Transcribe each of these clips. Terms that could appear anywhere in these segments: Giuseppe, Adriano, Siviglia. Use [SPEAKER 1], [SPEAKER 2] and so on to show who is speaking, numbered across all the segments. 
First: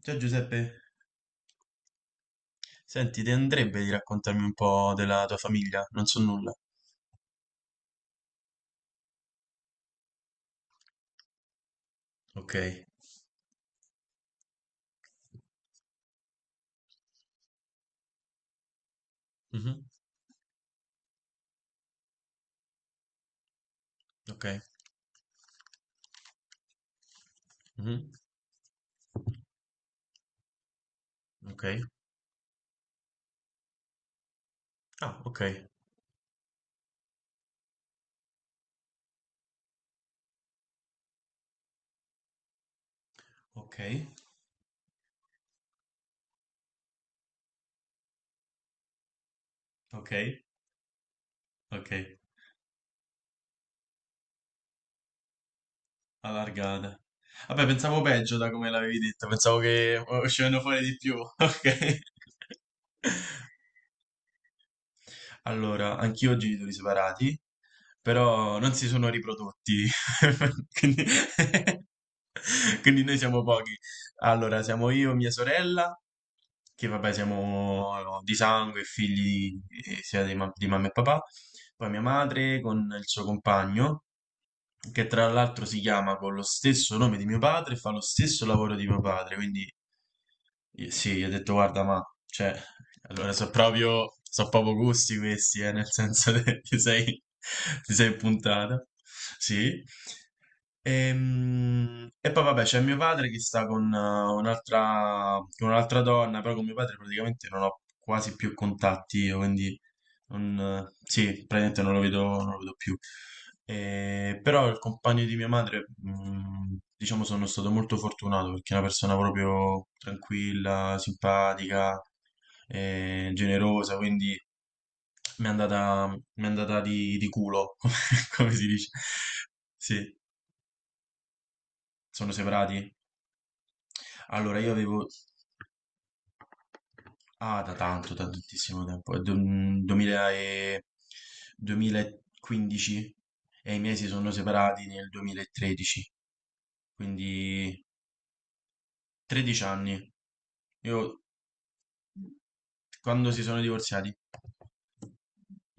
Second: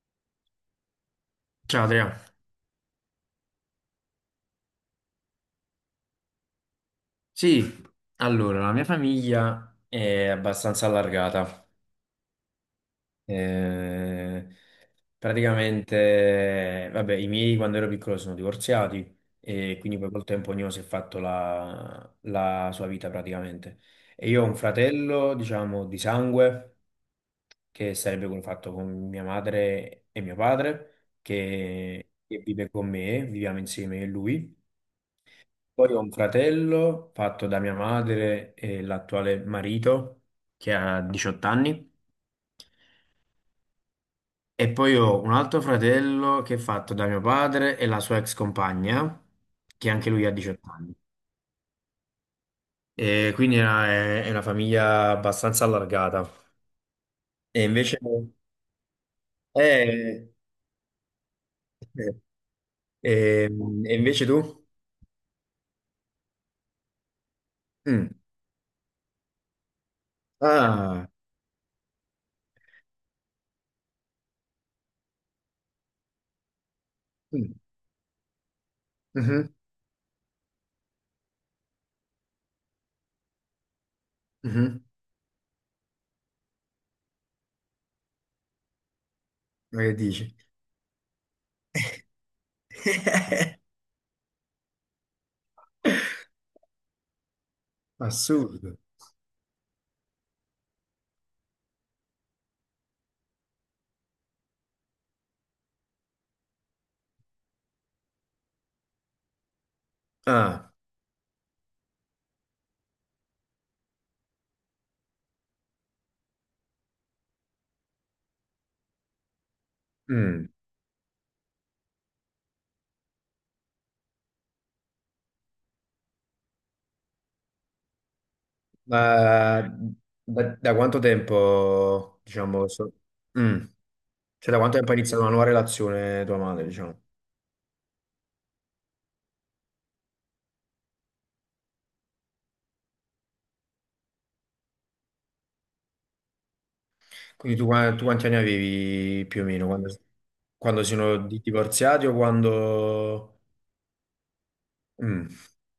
[SPEAKER 1] Ciao Giuseppe,
[SPEAKER 2] Ciao Adriano.
[SPEAKER 1] senti, ti andrebbe di raccontarmi un po' della tua famiglia? Non so nulla.
[SPEAKER 2] Sì, allora, la mia famiglia è abbastanza allargata.
[SPEAKER 1] Ok.
[SPEAKER 2] Eh, praticamente, vabbè, i miei quando ero piccolo sono divorziati
[SPEAKER 1] Mhm.
[SPEAKER 2] e quindi poi col tempo ognuno si è fatto la sua vita praticamente. E io ho
[SPEAKER 1] Ok.
[SPEAKER 2] un fratello, diciamo, di sangue, che
[SPEAKER 1] Mhm.
[SPEAKER 2] sarebbe quello fatto con mia madre e mio padre,
[SPEAKER 1] Ok.
[SPEAKER 2] che vive con me, viviamo insieme a lui.
[SPEAKER 1] Ah, ok.
[SPEAKER 2] Poi ho un fratello fatto da mia madre e l'attuale marito che ha 18 anni.
[SPEAKER 1] Ok.
[SPEAKER 2] E poi ho un altro fratello che è fatto da mio padre e la sua ex compagna, che anche
[SPEAKER 1] Ok.
[SPEAKER 2] lui ha 18 anni.
[SPEAKER 1] Ok.
[SPEAKER 2] E quindi è una, è una famiglia abbastanza allargata.
[SPEAKER 1] Allargata.
[SPEAKER 2] E
[SPEAKER 1] Vabbè,
[SPEAKER 2] invece,
[SPEAKER 1] pensavo peggio da come l'avevi detto, pensavo che
[SPEAKER 2] eh,
[SPEAKER 1] uscivano fuori di più. Ok.
[SPEAKER 2] eh, e invece tu?
[SPEAKER 1] Allora, anch'io ho genitori separati,
[SPEAKER 2] Mm.
[SPEAKER 1] però non si sono riprodotti. Quindi.
[SPEAKER 2] Ah,
[SPEAKER 1] Quindi noi siamo pochi. Allora, siamo io, mia sorella che vabbè
[SPEAKER 2] mm,
[SPEAKER 1] siamo no, di sangue,
[SPEAKER 2] mhm,
[SPEAKER 1] figli sia di, di mamma e papà, poi mia madre con il suo compagno,
[SPEAKER 2] mhm.
[SPEAKER 1] che tra l'altro si chiama con lo stesso nome di mio padre e fa lo stesso lavoro di mio padre, quindi
[SPEAKER 2] Ma che dici?
[SPEAKER 1] sì, gli ho detto guarda ma, cioè, allora so proprio, so proprio gusti questi, nel senso che ti sei
[SPEAKER 2] Assurdo.
[SPEAKER 1] puntata, sì. E, poi vabbè c'è mio padre che sta con un'altra donna, però con mio padre praticamente non ho quasi più contatti, io, quindi non,
[SPEAKER 2] Ah.
[SPEAKER 1] sì, praticamente non lo vedo, non lo vedo più. Però il compagno di mia madre, diciamo, sono stato molto fortunato perché è una persona proprio
[SPEAKER 2] Mm,
[SPEAKER 1] tranquilla, simpatica, generosa, quindi mi è andata di culo, come si dice.
[SPEAKER 2] ma
[SPEAKER 1] Sì,
[SPEAKER 2] da quanto tempo,
[SPEAKER 1] sono
[SPEAKER 2] diciamo,
[SPEAKER 1] separati.
[SPEAKER 2] Mm, cioè da
[SPEAKER 1] Allora, io
[SPEAKER 2] quanto tempo è
[SPEAKER 1] avevo.
[SPEAKER 2] iniziata una nuova relazione tua madre, diciamo?
[SPEAKER 1] Ah, da tanto, da tantissimo tempo, è 2015 e i miei si sono separati nel 2013,
[SPEAKER 2] Quindi tu,
[SPEAKER 1] quindi
[SPEAKER 2] tu quanti anni avevi più o
[SPEAKER 1] 13
[SPEAKER 2] meno quando,
[SPEAKER 1] anni.
[SPEAKER 2] quando sono
[SPEAKER 1] Io,
[SPEAKER 2] divorziati o
[SPEAKER 1] quando
[SPEAKER 2] quando...
[SPEAKER 1] si sono divorziati,
[SPEAKER 2] Mm,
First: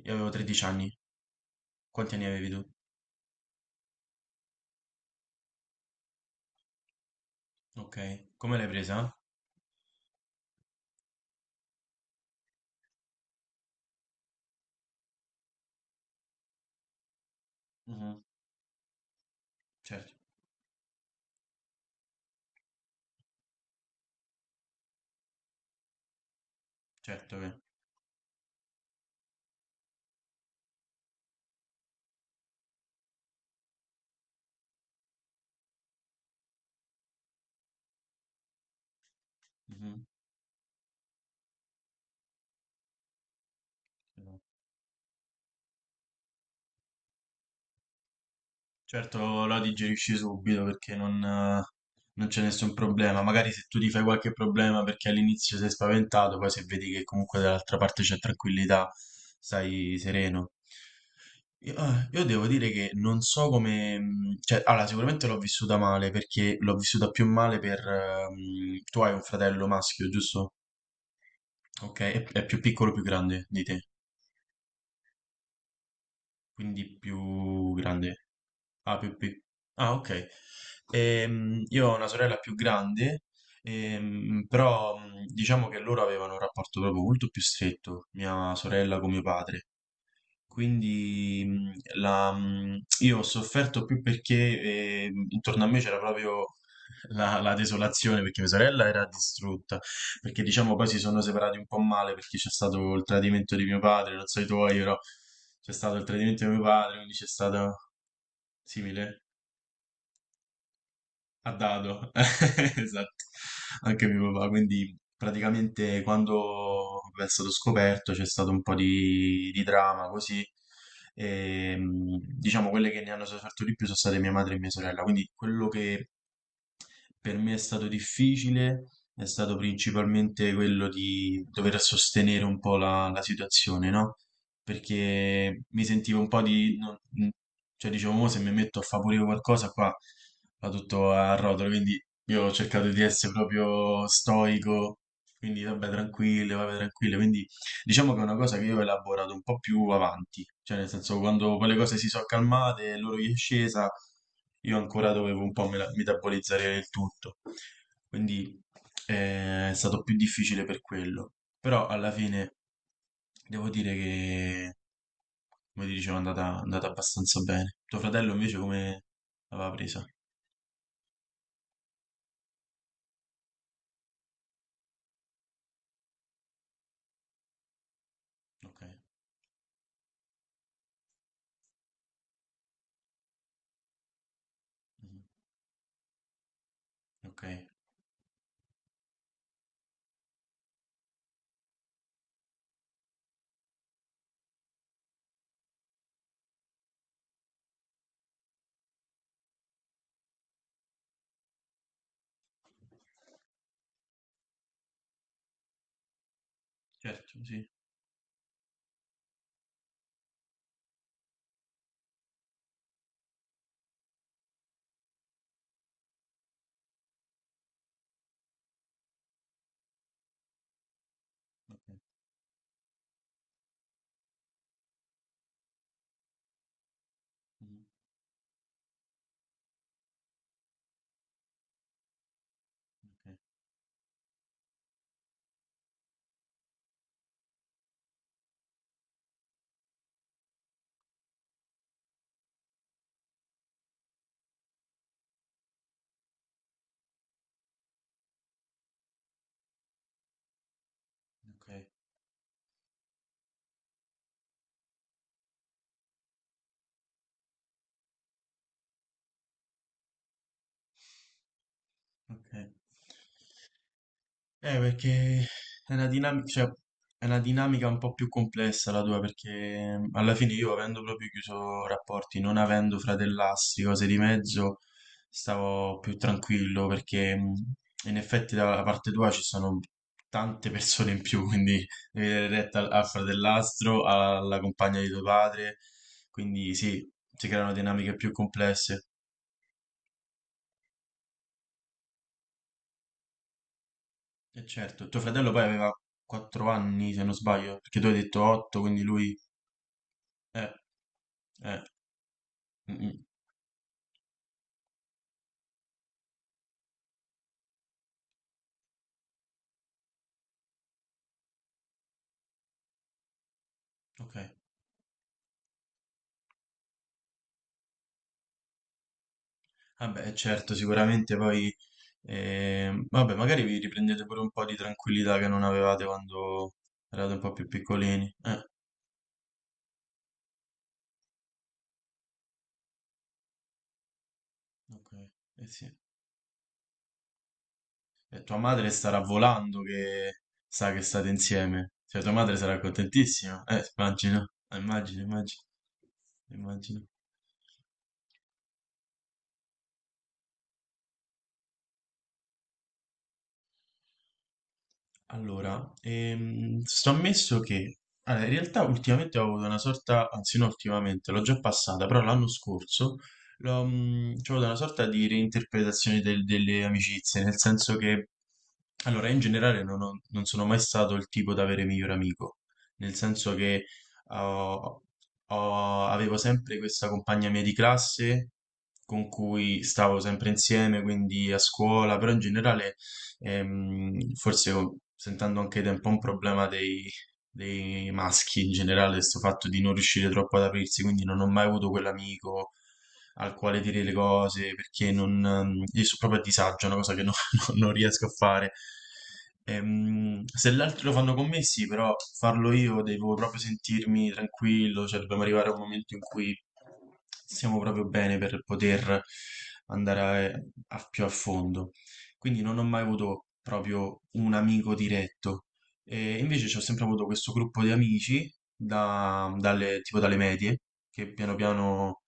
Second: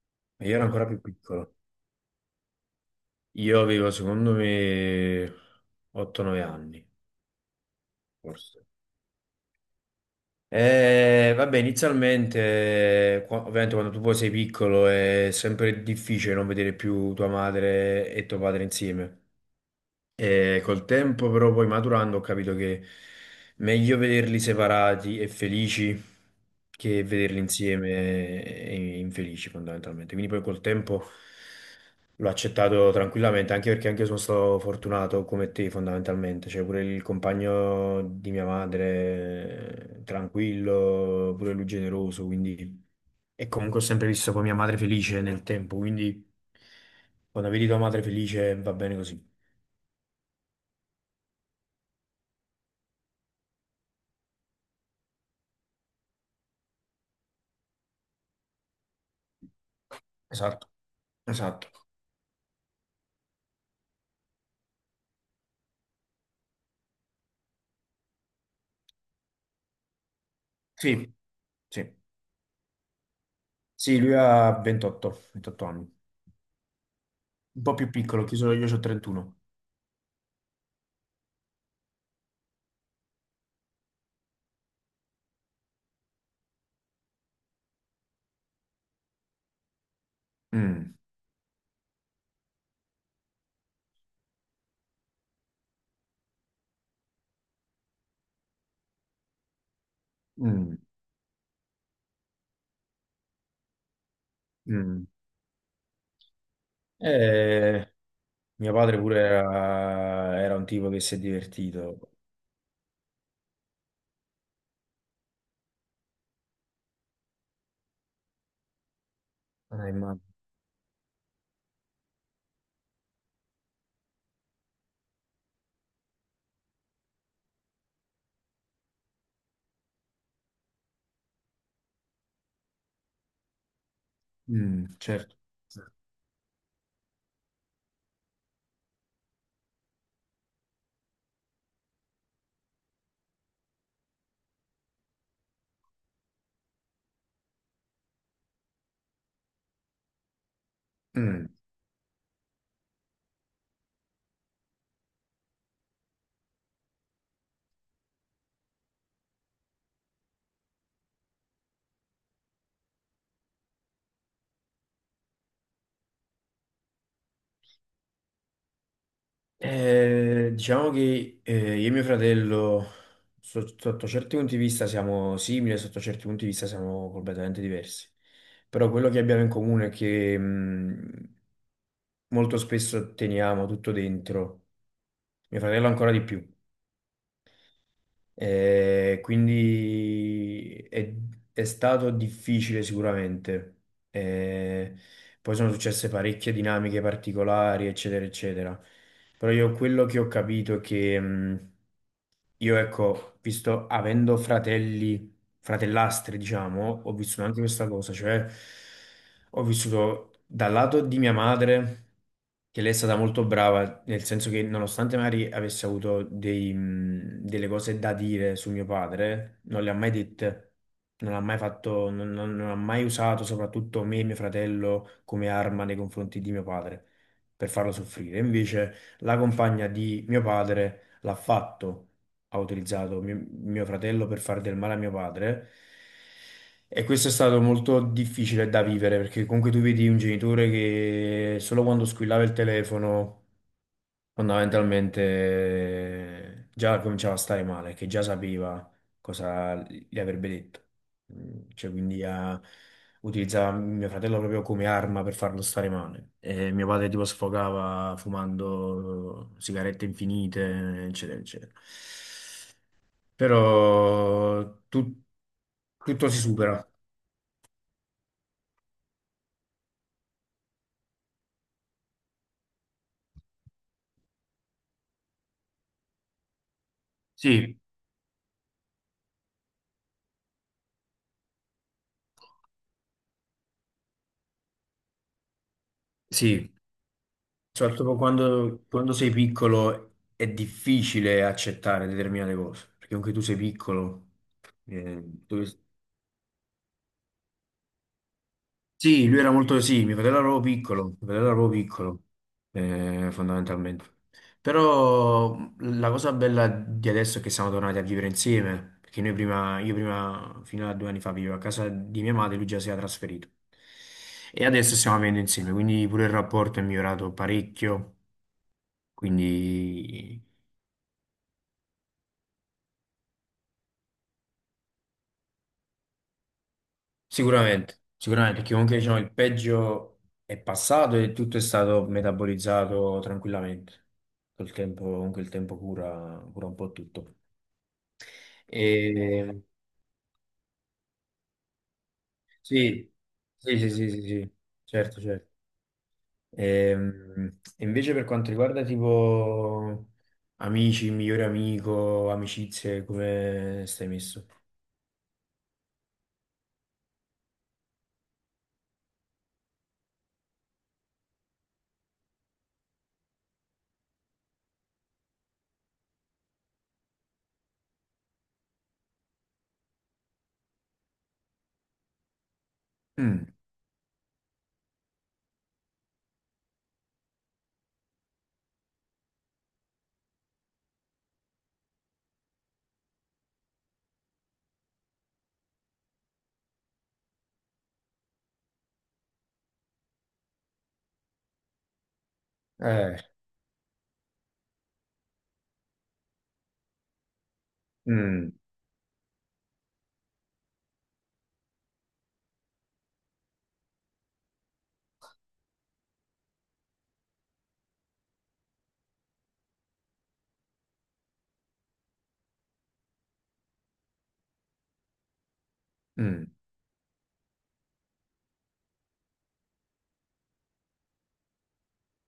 [SPEAKER 1] io avevo
[SPEAKER 2] io
[SPEAKER 1] 13
[SPEAKER 2] ero ancora
[SPEAKER 1] anni.
[SPEAKER 2] più piccolo.
[SPEAKER 1] Quanti anni avevi tu?
[SPEAKER 2] Io avevo, secondo me, 8-9 anni,
[SPEAKER 1] Ok, come
[SPEAKER 2] forse.
[SPEAKER 1] l'hai presa?
[SPEAKER 2] Vabbè, inizialmente, ovviamente quando tu poi sei piccolo è sempre difficile non vedere più tua madre
[SPEAKER 1] Mhm.
[SPEAKER 2] e tuo padre insieme.
[SPEAKER 1] Certo,
[SPEAKER 2] E col tempo, però, poi maturando, ho capito che meglio vederli separati e felici che
[SPEAKER 1] certo
[SPEAKER 2] vederli
[SPEAKER 1] che.
[SPEAKER 2] insieme e infelici, fondamentalmente. Quindi, poi col tempo l'ho accettato tranquillamente, anche perché anche io sono stato fortunato come te, fondamentalmente. Cioè, pure il compagno di mia madre,
[SPEAKER 1] Mhm.
[SPEAKER 2] tranquillo, pure lui generoso, quindi. E comunque ho sempre visto poi mia madre felice nel tempo, quindi quando vedi tua madre felice va bene così.
[SPEAKER 1] Certo, la digerisci subito perché non c'è nessun problema. Magari se tu ti fai qualche problema perché all'inizio sei spaventato, poi se vedi che comunque dall'altra parte c'è tranquillità, stai sereno.
[SPEAKER 2] Esatto. Esatto.
[SPEAKER 1] Io devo dire che non so come. Cioè, allora, sicuramente l'ho vissuta male perché l'ho vissuta più male per. Tu hai un fratello maschio, giusto?
[SPEAKER 2] Sì, sì.
[SPEAKER 1] Ok, è più piccolo o più grande di te,
[SPEAKER 2] Sì, lui ha 28 anni.
[SPEAKER 1] quindi
[SPEAKER 2] Un
[SPEAKER 1] più
[SPEAKER 2] po' più piccolo,
[SPEAKER 1] grande.
[SPEAKER 2] chi sono io, ho
[SPEAKER 1] Ah,
[SPEAKER 2] 31.
[SPEAKER 1] Ah, ok. Io ho una sorella più grande, però diciamo che loro avevano un rapporto proprio molto più stretto, mia sorella con mio padre.
[SPEAKER 2] Mm,
[SPEAKER 1] Quindi io ho sofferto più perché intorno a me c'era proprio la desolazione, perché mia sorella era distrutta, perché diciamo
[SPEAKER 2] mm,
[SPEAKER 1] poi si sono separati un po' male perché c'è stato il tradimento di mio padre, non so i tuoi, però
[SPEAKER 2] mm.
[SPEAKER 1] c'è stato il tradimento di mio padre, quindi c'è stato
[SPEAKER 2] Eh, Mio padre pure
[SPEAKER 1] simile.
[SPEAKER 2] era un tipo che si è
[SPEAKER 1] A dado,
[SPEAKER 2] divertito.
[SPEAKER 1] esatto, anche mio papà, quindi praticamente quando è stato scoperto c'è stato un po' di drama
[SPEAKER 2] Ma-
[SPEAKER 1] così, e, diciamo quelle che ne hanno sofferto di più sono state mia madre e mia sorella, quindi quello che per me è stato difficile, è stato principalmente quello di dover sostenere un po' la situazione, no?
[SPEAKER 2] Mm, certo.
[SPEAKER 1] Perché mi sentivo un po' di. Cioè dicevo, "Mo se mi metto a favorire qualcosa qua va tutto a rotolo, quindi io ho cercato di essere proprio stoico, quindi vabbè tranquillo, quindi Diciamo che è una cosa che io ho elaborato un po' più avanti, cioè nel senso
[SPEAKER 2] Mm.
[SPEAKER 1] quando poi le cose si sono calmate e loro gli è scesa, io ancora dovevo un po' metabolizzare il tutto, quindi è stato più difficile per quello, però alla fine devo dire che, come ti dicevo, è andata abbastanza bene. Tuo fratello invece come l'aveva presa?
[SPEAKER 2] Diciamo che io e mio fratello, sotto certi punti di vista siamo simili, sotto certi punti di vista siamo completamente diversi.
[SPEAKER 1] Ok.
[SPEAKER 2] Però quello che abbiamo in comune è che... mm, molto spesso teniamo tutto dentro,
[SPEAKER 1] Mhm.
[SPEAKER 2] mio fratello ancora di più.
[SPEAKER 1] Ok,
[SPEAKER 2] Eh, quindi è, è stato difficile sicuramente. Eh, Poi sono successe parecchie dinamiche particolari, eccetera, eccetera. Però io quello che ho capito è che io, ecco, visto avendo fratelli fratellastri, diciamo, ho
[SPEAKER 1] certo,
[SPEAKER 2] vissuto anche
[SPEAKER 1] sì.
[SPEAKER 2] questa cosa, cioè ho vissuto dal lato di mia madre, che lei è stata molto brava, nel senso che nonostante magari avesse avuto dei, delle cose da dire su mio padre, non le ha mai dette, non ha mai fatto, non ha mai usato soprattutto me e mio fratello come arma nei confronti di mio padre per
[SPEAKER 1] Mhm.
[SPEAKER 2] farlo soffrire. Invece la compagna di mio padre l'ha fatto ha utilizzato mio fratello per fare del male a mio padre. E questo è stato molto difficile da vivere perché comunque tu vedi un genitore che solo quando squillava il telefono fondamentalmente già cominciava a stare male, che già sapeva cosa gli avrebbe detto.
[SPEAKER 1] Ok,
[SPEAKER 2] Mm, cioè, quindi utilizzava mio fratello proprio come arma per farlo stare male. E mio padre tipo sfogava fumando sigarette infinite, eccetera, eccetera
[SPEAKER 1] ok, ok.
[SPEAKER 2] però
[SPEAKER 1] Perché è una
[SPEAKER 2] tutto si
[SPEAKER 1] dinamica, cioè,
[SPEAKER 2] supera.
[SPEAKER 1] è una dinamica un po' più complessa la tua, perché alla fine io avendo proprio chiuso rapporti, non avendo fratellastri, cose di mezzo, stavo più tranquillo, perché
[SPEAKER 2] Sì,
[SPEAKER 1] in effetti dalla parte tua ci sono tante persone in più, quindi devi dare retta al fratellastro, alla compagna di tuo padre,
[SPEAKER 2] sì,
[SPEAKER 1] quindi sì, si creano dinamiche
[SPEAKER 2] soprattutto
[SPEAKER 1] più complesse.
[SPEAKER 2] quando sei piccolo è difficile accettare determinate cose, perché anche tu sei piccolo,
[SPEAKER 1] E certo, tuo
[SPEAKER 2] eh,
[SPEAKER 1] fratello poi
[SPEAKER 2] dove-
[SPEAKER 1] aveva 4 anni, se non sbaglio, perché tu hai detto 8, quindi
[SPEAKER 2] Sì,
[SPEAKER 1] lui.
[SPEAKER 2] lui era molto, sì,
[SPEAKER 1] Eh,
[SPEAKER 2] mio fratello era proprio
[SPEAKER 1] eh,
[SPEAKER 2] piccolo,
[SPEAKER 1] mm, mm,
[SPEAKER 2] fondamentalmente. Però la cosa bella di adesso è che siamo tornati a vivere insieme, perché noi prima, io prima, fino a due anni fa, vivevo a casa di mia madre, lui già si era trasferito.
[SPEAKER 1] ok.
[SPEAKER 2] E adesso stiamo vivendo insieme, quindi pure il rapporto è migliorato parecchio,
[SPEAKER 1] Vabbè,
[SPEAKER 2] quindi
[SPEAKER 1] certo, sicuramente poi. Vabbè, magari vi riprendete pure un po' di tranquillità che non avevate quando eravate un po' più
[SPEAKER 2] sicuramente,
[SPEAKER 1] piccolini.
[SPEAKER 2] sicuramente, perché comunque diciamo, il peggio è passato e tutto è stato metabolizzato tranquillamente. Col tempo,
[SPEAKER 1] Ok,
[SPEAKER 2] comunque il
[SPEAKER 1] eh
[SPEAKER 2] tempo
[SPEAKER 1] sì.
[SPEAKER 2] cura, cura un po' tutto.
[SPEAKER 1] E tua madre starà
[SPEAKER 2] E,
[SPEAKER 1] volando che sa che state insieme. Cioè, tua madre sarà
[SPEAKER 2] sì,
[SPEAKER 1] contentissima.
[SPEAKER 2] sì, sì, sì, sì,
[SPEAKER 1] Immagino,
[SPEAKER 2] sì,
[SPEAKER 1] immagino,
[SPEAKER 2] certo, certo.
[SPEAKER 1] immagino, immagino.
[SPEAKER 2] E invece per quanto riguarda tipo amici, migliore amico, amicizie, come stai messo?
[SPEAKER 1] Allora, sto ammesso che allora, in realtà ultimamente ho avuto una sorta, anzi no, ultimamente l'ho già passata, però l'anno scorso l'ho, c'ho avuto una sorta di reinterpretazione delle amicizie, nel senso che allora in generale non, non sono mai stato il tipo da avere miglior amico, nel
[SPEAKER 2] Mm,
[SPEAKER 1] senso che ho- avevo sempre questa compagna mia di classe con cui stavo sempre insieme, quindi a scuola, però in generale. Forse oh, sentendo anche da un po' un problema dei maschi in generale, questo fatto di non riuscire troppo ad aprirsi, quindi non ho mai avuto quell'amico
[SPEAKER 2] eh,
[SPEAKER 1] al quale dire le cose, perché non, io sono proprio a disagio, è una cosa che non, non riesco a
[SPEAKER 2] mm,
[SPEAKER 1] fare. Se gli altri lo fanno con me, sì, però farlo io devo proprio sentirmi tranquillo, cioè dobbiamo arrivare a un momento in cui siamo proprio bene per poter andare a più a fondo quindi non ho mai avuto proprio un amico diretto. E
[SPEAKER 2] mm,
[SPEAKER 1] invece ci ho sempre avuto questo gruppo di amici, tipo dalle medie, che piano piano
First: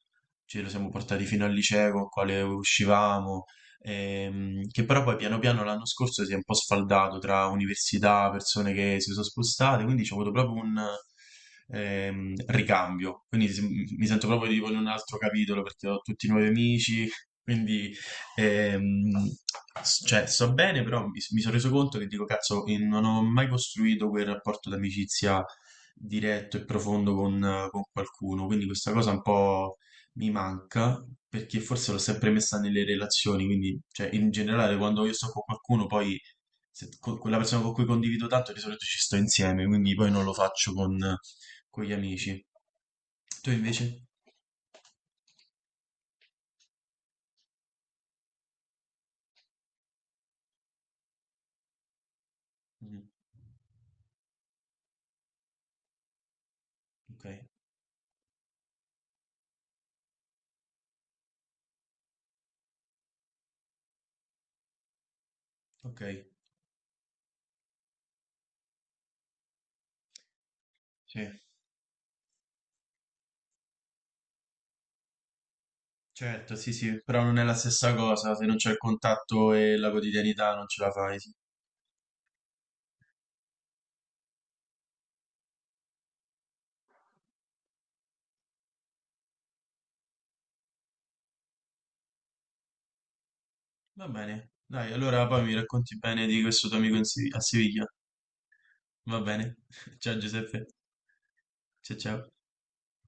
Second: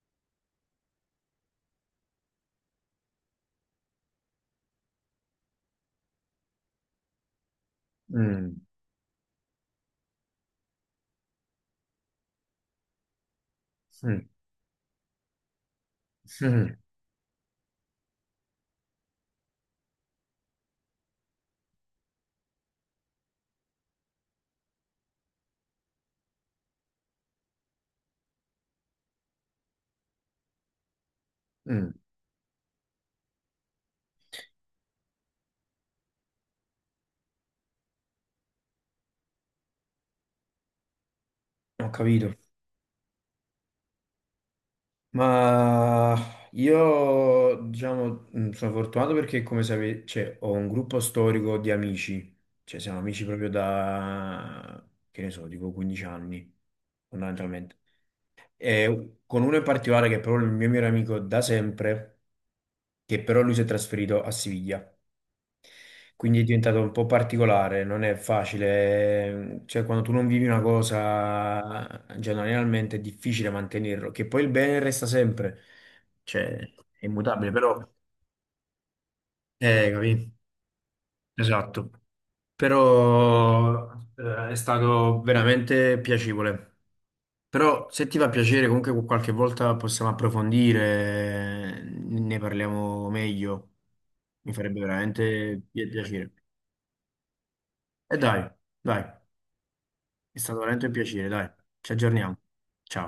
[SPEAKER 1] ce lo siamo portati fino al liceo, con il quale uscivamo, che però poi piano piano l'anno scorso si è un po' sfaldato tra
[SPEAKER 2] mm,
[SPEAKER 1] università,
[SPEAKER 2] mm,
[SPEAKER 1] persone che si sono spostate, quindi ho avuto proprio un ricambio. Quindi mi
[SPEAKER 2] mm,
[SPEAKER 1] sento proprio tipo in un altro capitolo perché ho tutti nuovi
[SPEAKER 2] mm.
[SPEAKER 1] amici, quindi Ehm, cioè, sto bene, però mi sono reso conto che dico, cazzo, non ho mai costruito quel rapporto d'amicizia diretto e profondo con qualcuno, quindi questa cosa un po' mi manca, perché forse
[SPEAKER 2] mm.
[SPEAKER 1] l'ho sempre messa nelle relazioni, quindi, cioè, in generale, quando io sto con qualcuno, poi con quella persona con cui condivido tanto, di solito ci sto insieme, quindi poi non lo faccio con
[SPEAKER 2] Ho
[SPEAKER 1] gli
[SPEAKER 2] capito.
[SPEAKER 1] amici. Tu invece?
[SPEAKER 2] Ma io, diciamo, sono fortunato perché, come sapete, cioè, ho un gruppo storico di amici, cioè siamo
[SPEAKER 1] Mm,
[SPEAKER 2] amici proprio da, che ne so, tipo 15 anni,
[SPEAKER 1] ok,
[SPEAKER 2] fondamentalmente. E con uno in particolare che è proprio il mio migliore amico da sempre, che però lui si è trasferito a Siviglia.
[SPEAKER 1] ok,
[SPEAKER 2] Quindi è diventato un po' particolare, non è facile, cioè quando tu non vivi una
[SPEAKER 1] sì.
[SPEAKER 2] cosa, generalmente è difficile mantenerlo, che poi il bene resta sempre,
[SPEAKER 1] Certo,
[SPEAKER 2] cioè
[SPEAKER 1] sì, sì,
[SPEAKER 2] è
[SPEAKER 1] però non è
[SPEAKER 2] immutabile,
[SPEAKER 1] la
[SPEAKER 2] però,
[SPEAKER 1] stessa cosa, se non c'è il contatto e la
[SPEAKER 2] capì?
[SPEAKER 1] quotidianità non ce la fai, sì.
[SPEAKER 2] Esatto, però è stato veramente piacevole. Però se ti fa piacere, comunque qualche volta possiamo approfondire, ne parliamo meglio,
[SPEAKER 1] Va bene,
[SPEAKER 2] mi farebbe
[SPEAKER 1] dai, allora poi mi
[SPEAKER 2] veramente
[SPEAKER 1] racconti bene
[SPEAKER 2] piacere.
[SPEAKER 1] di questo tuo amico in a Siviglia,
[SPEAKER 2] E dai, dai.
[SPEAKER 1] va bene? Ciao
[SPEAKER 2] È stato
[SPEAKER 1] Giuseppe,
[SPEAKER 2] veramente un piacere, dai. Ci
[SPEAKER 1] ciao ciao.
[SPEAKER 2] aggiorniamo. Ciao.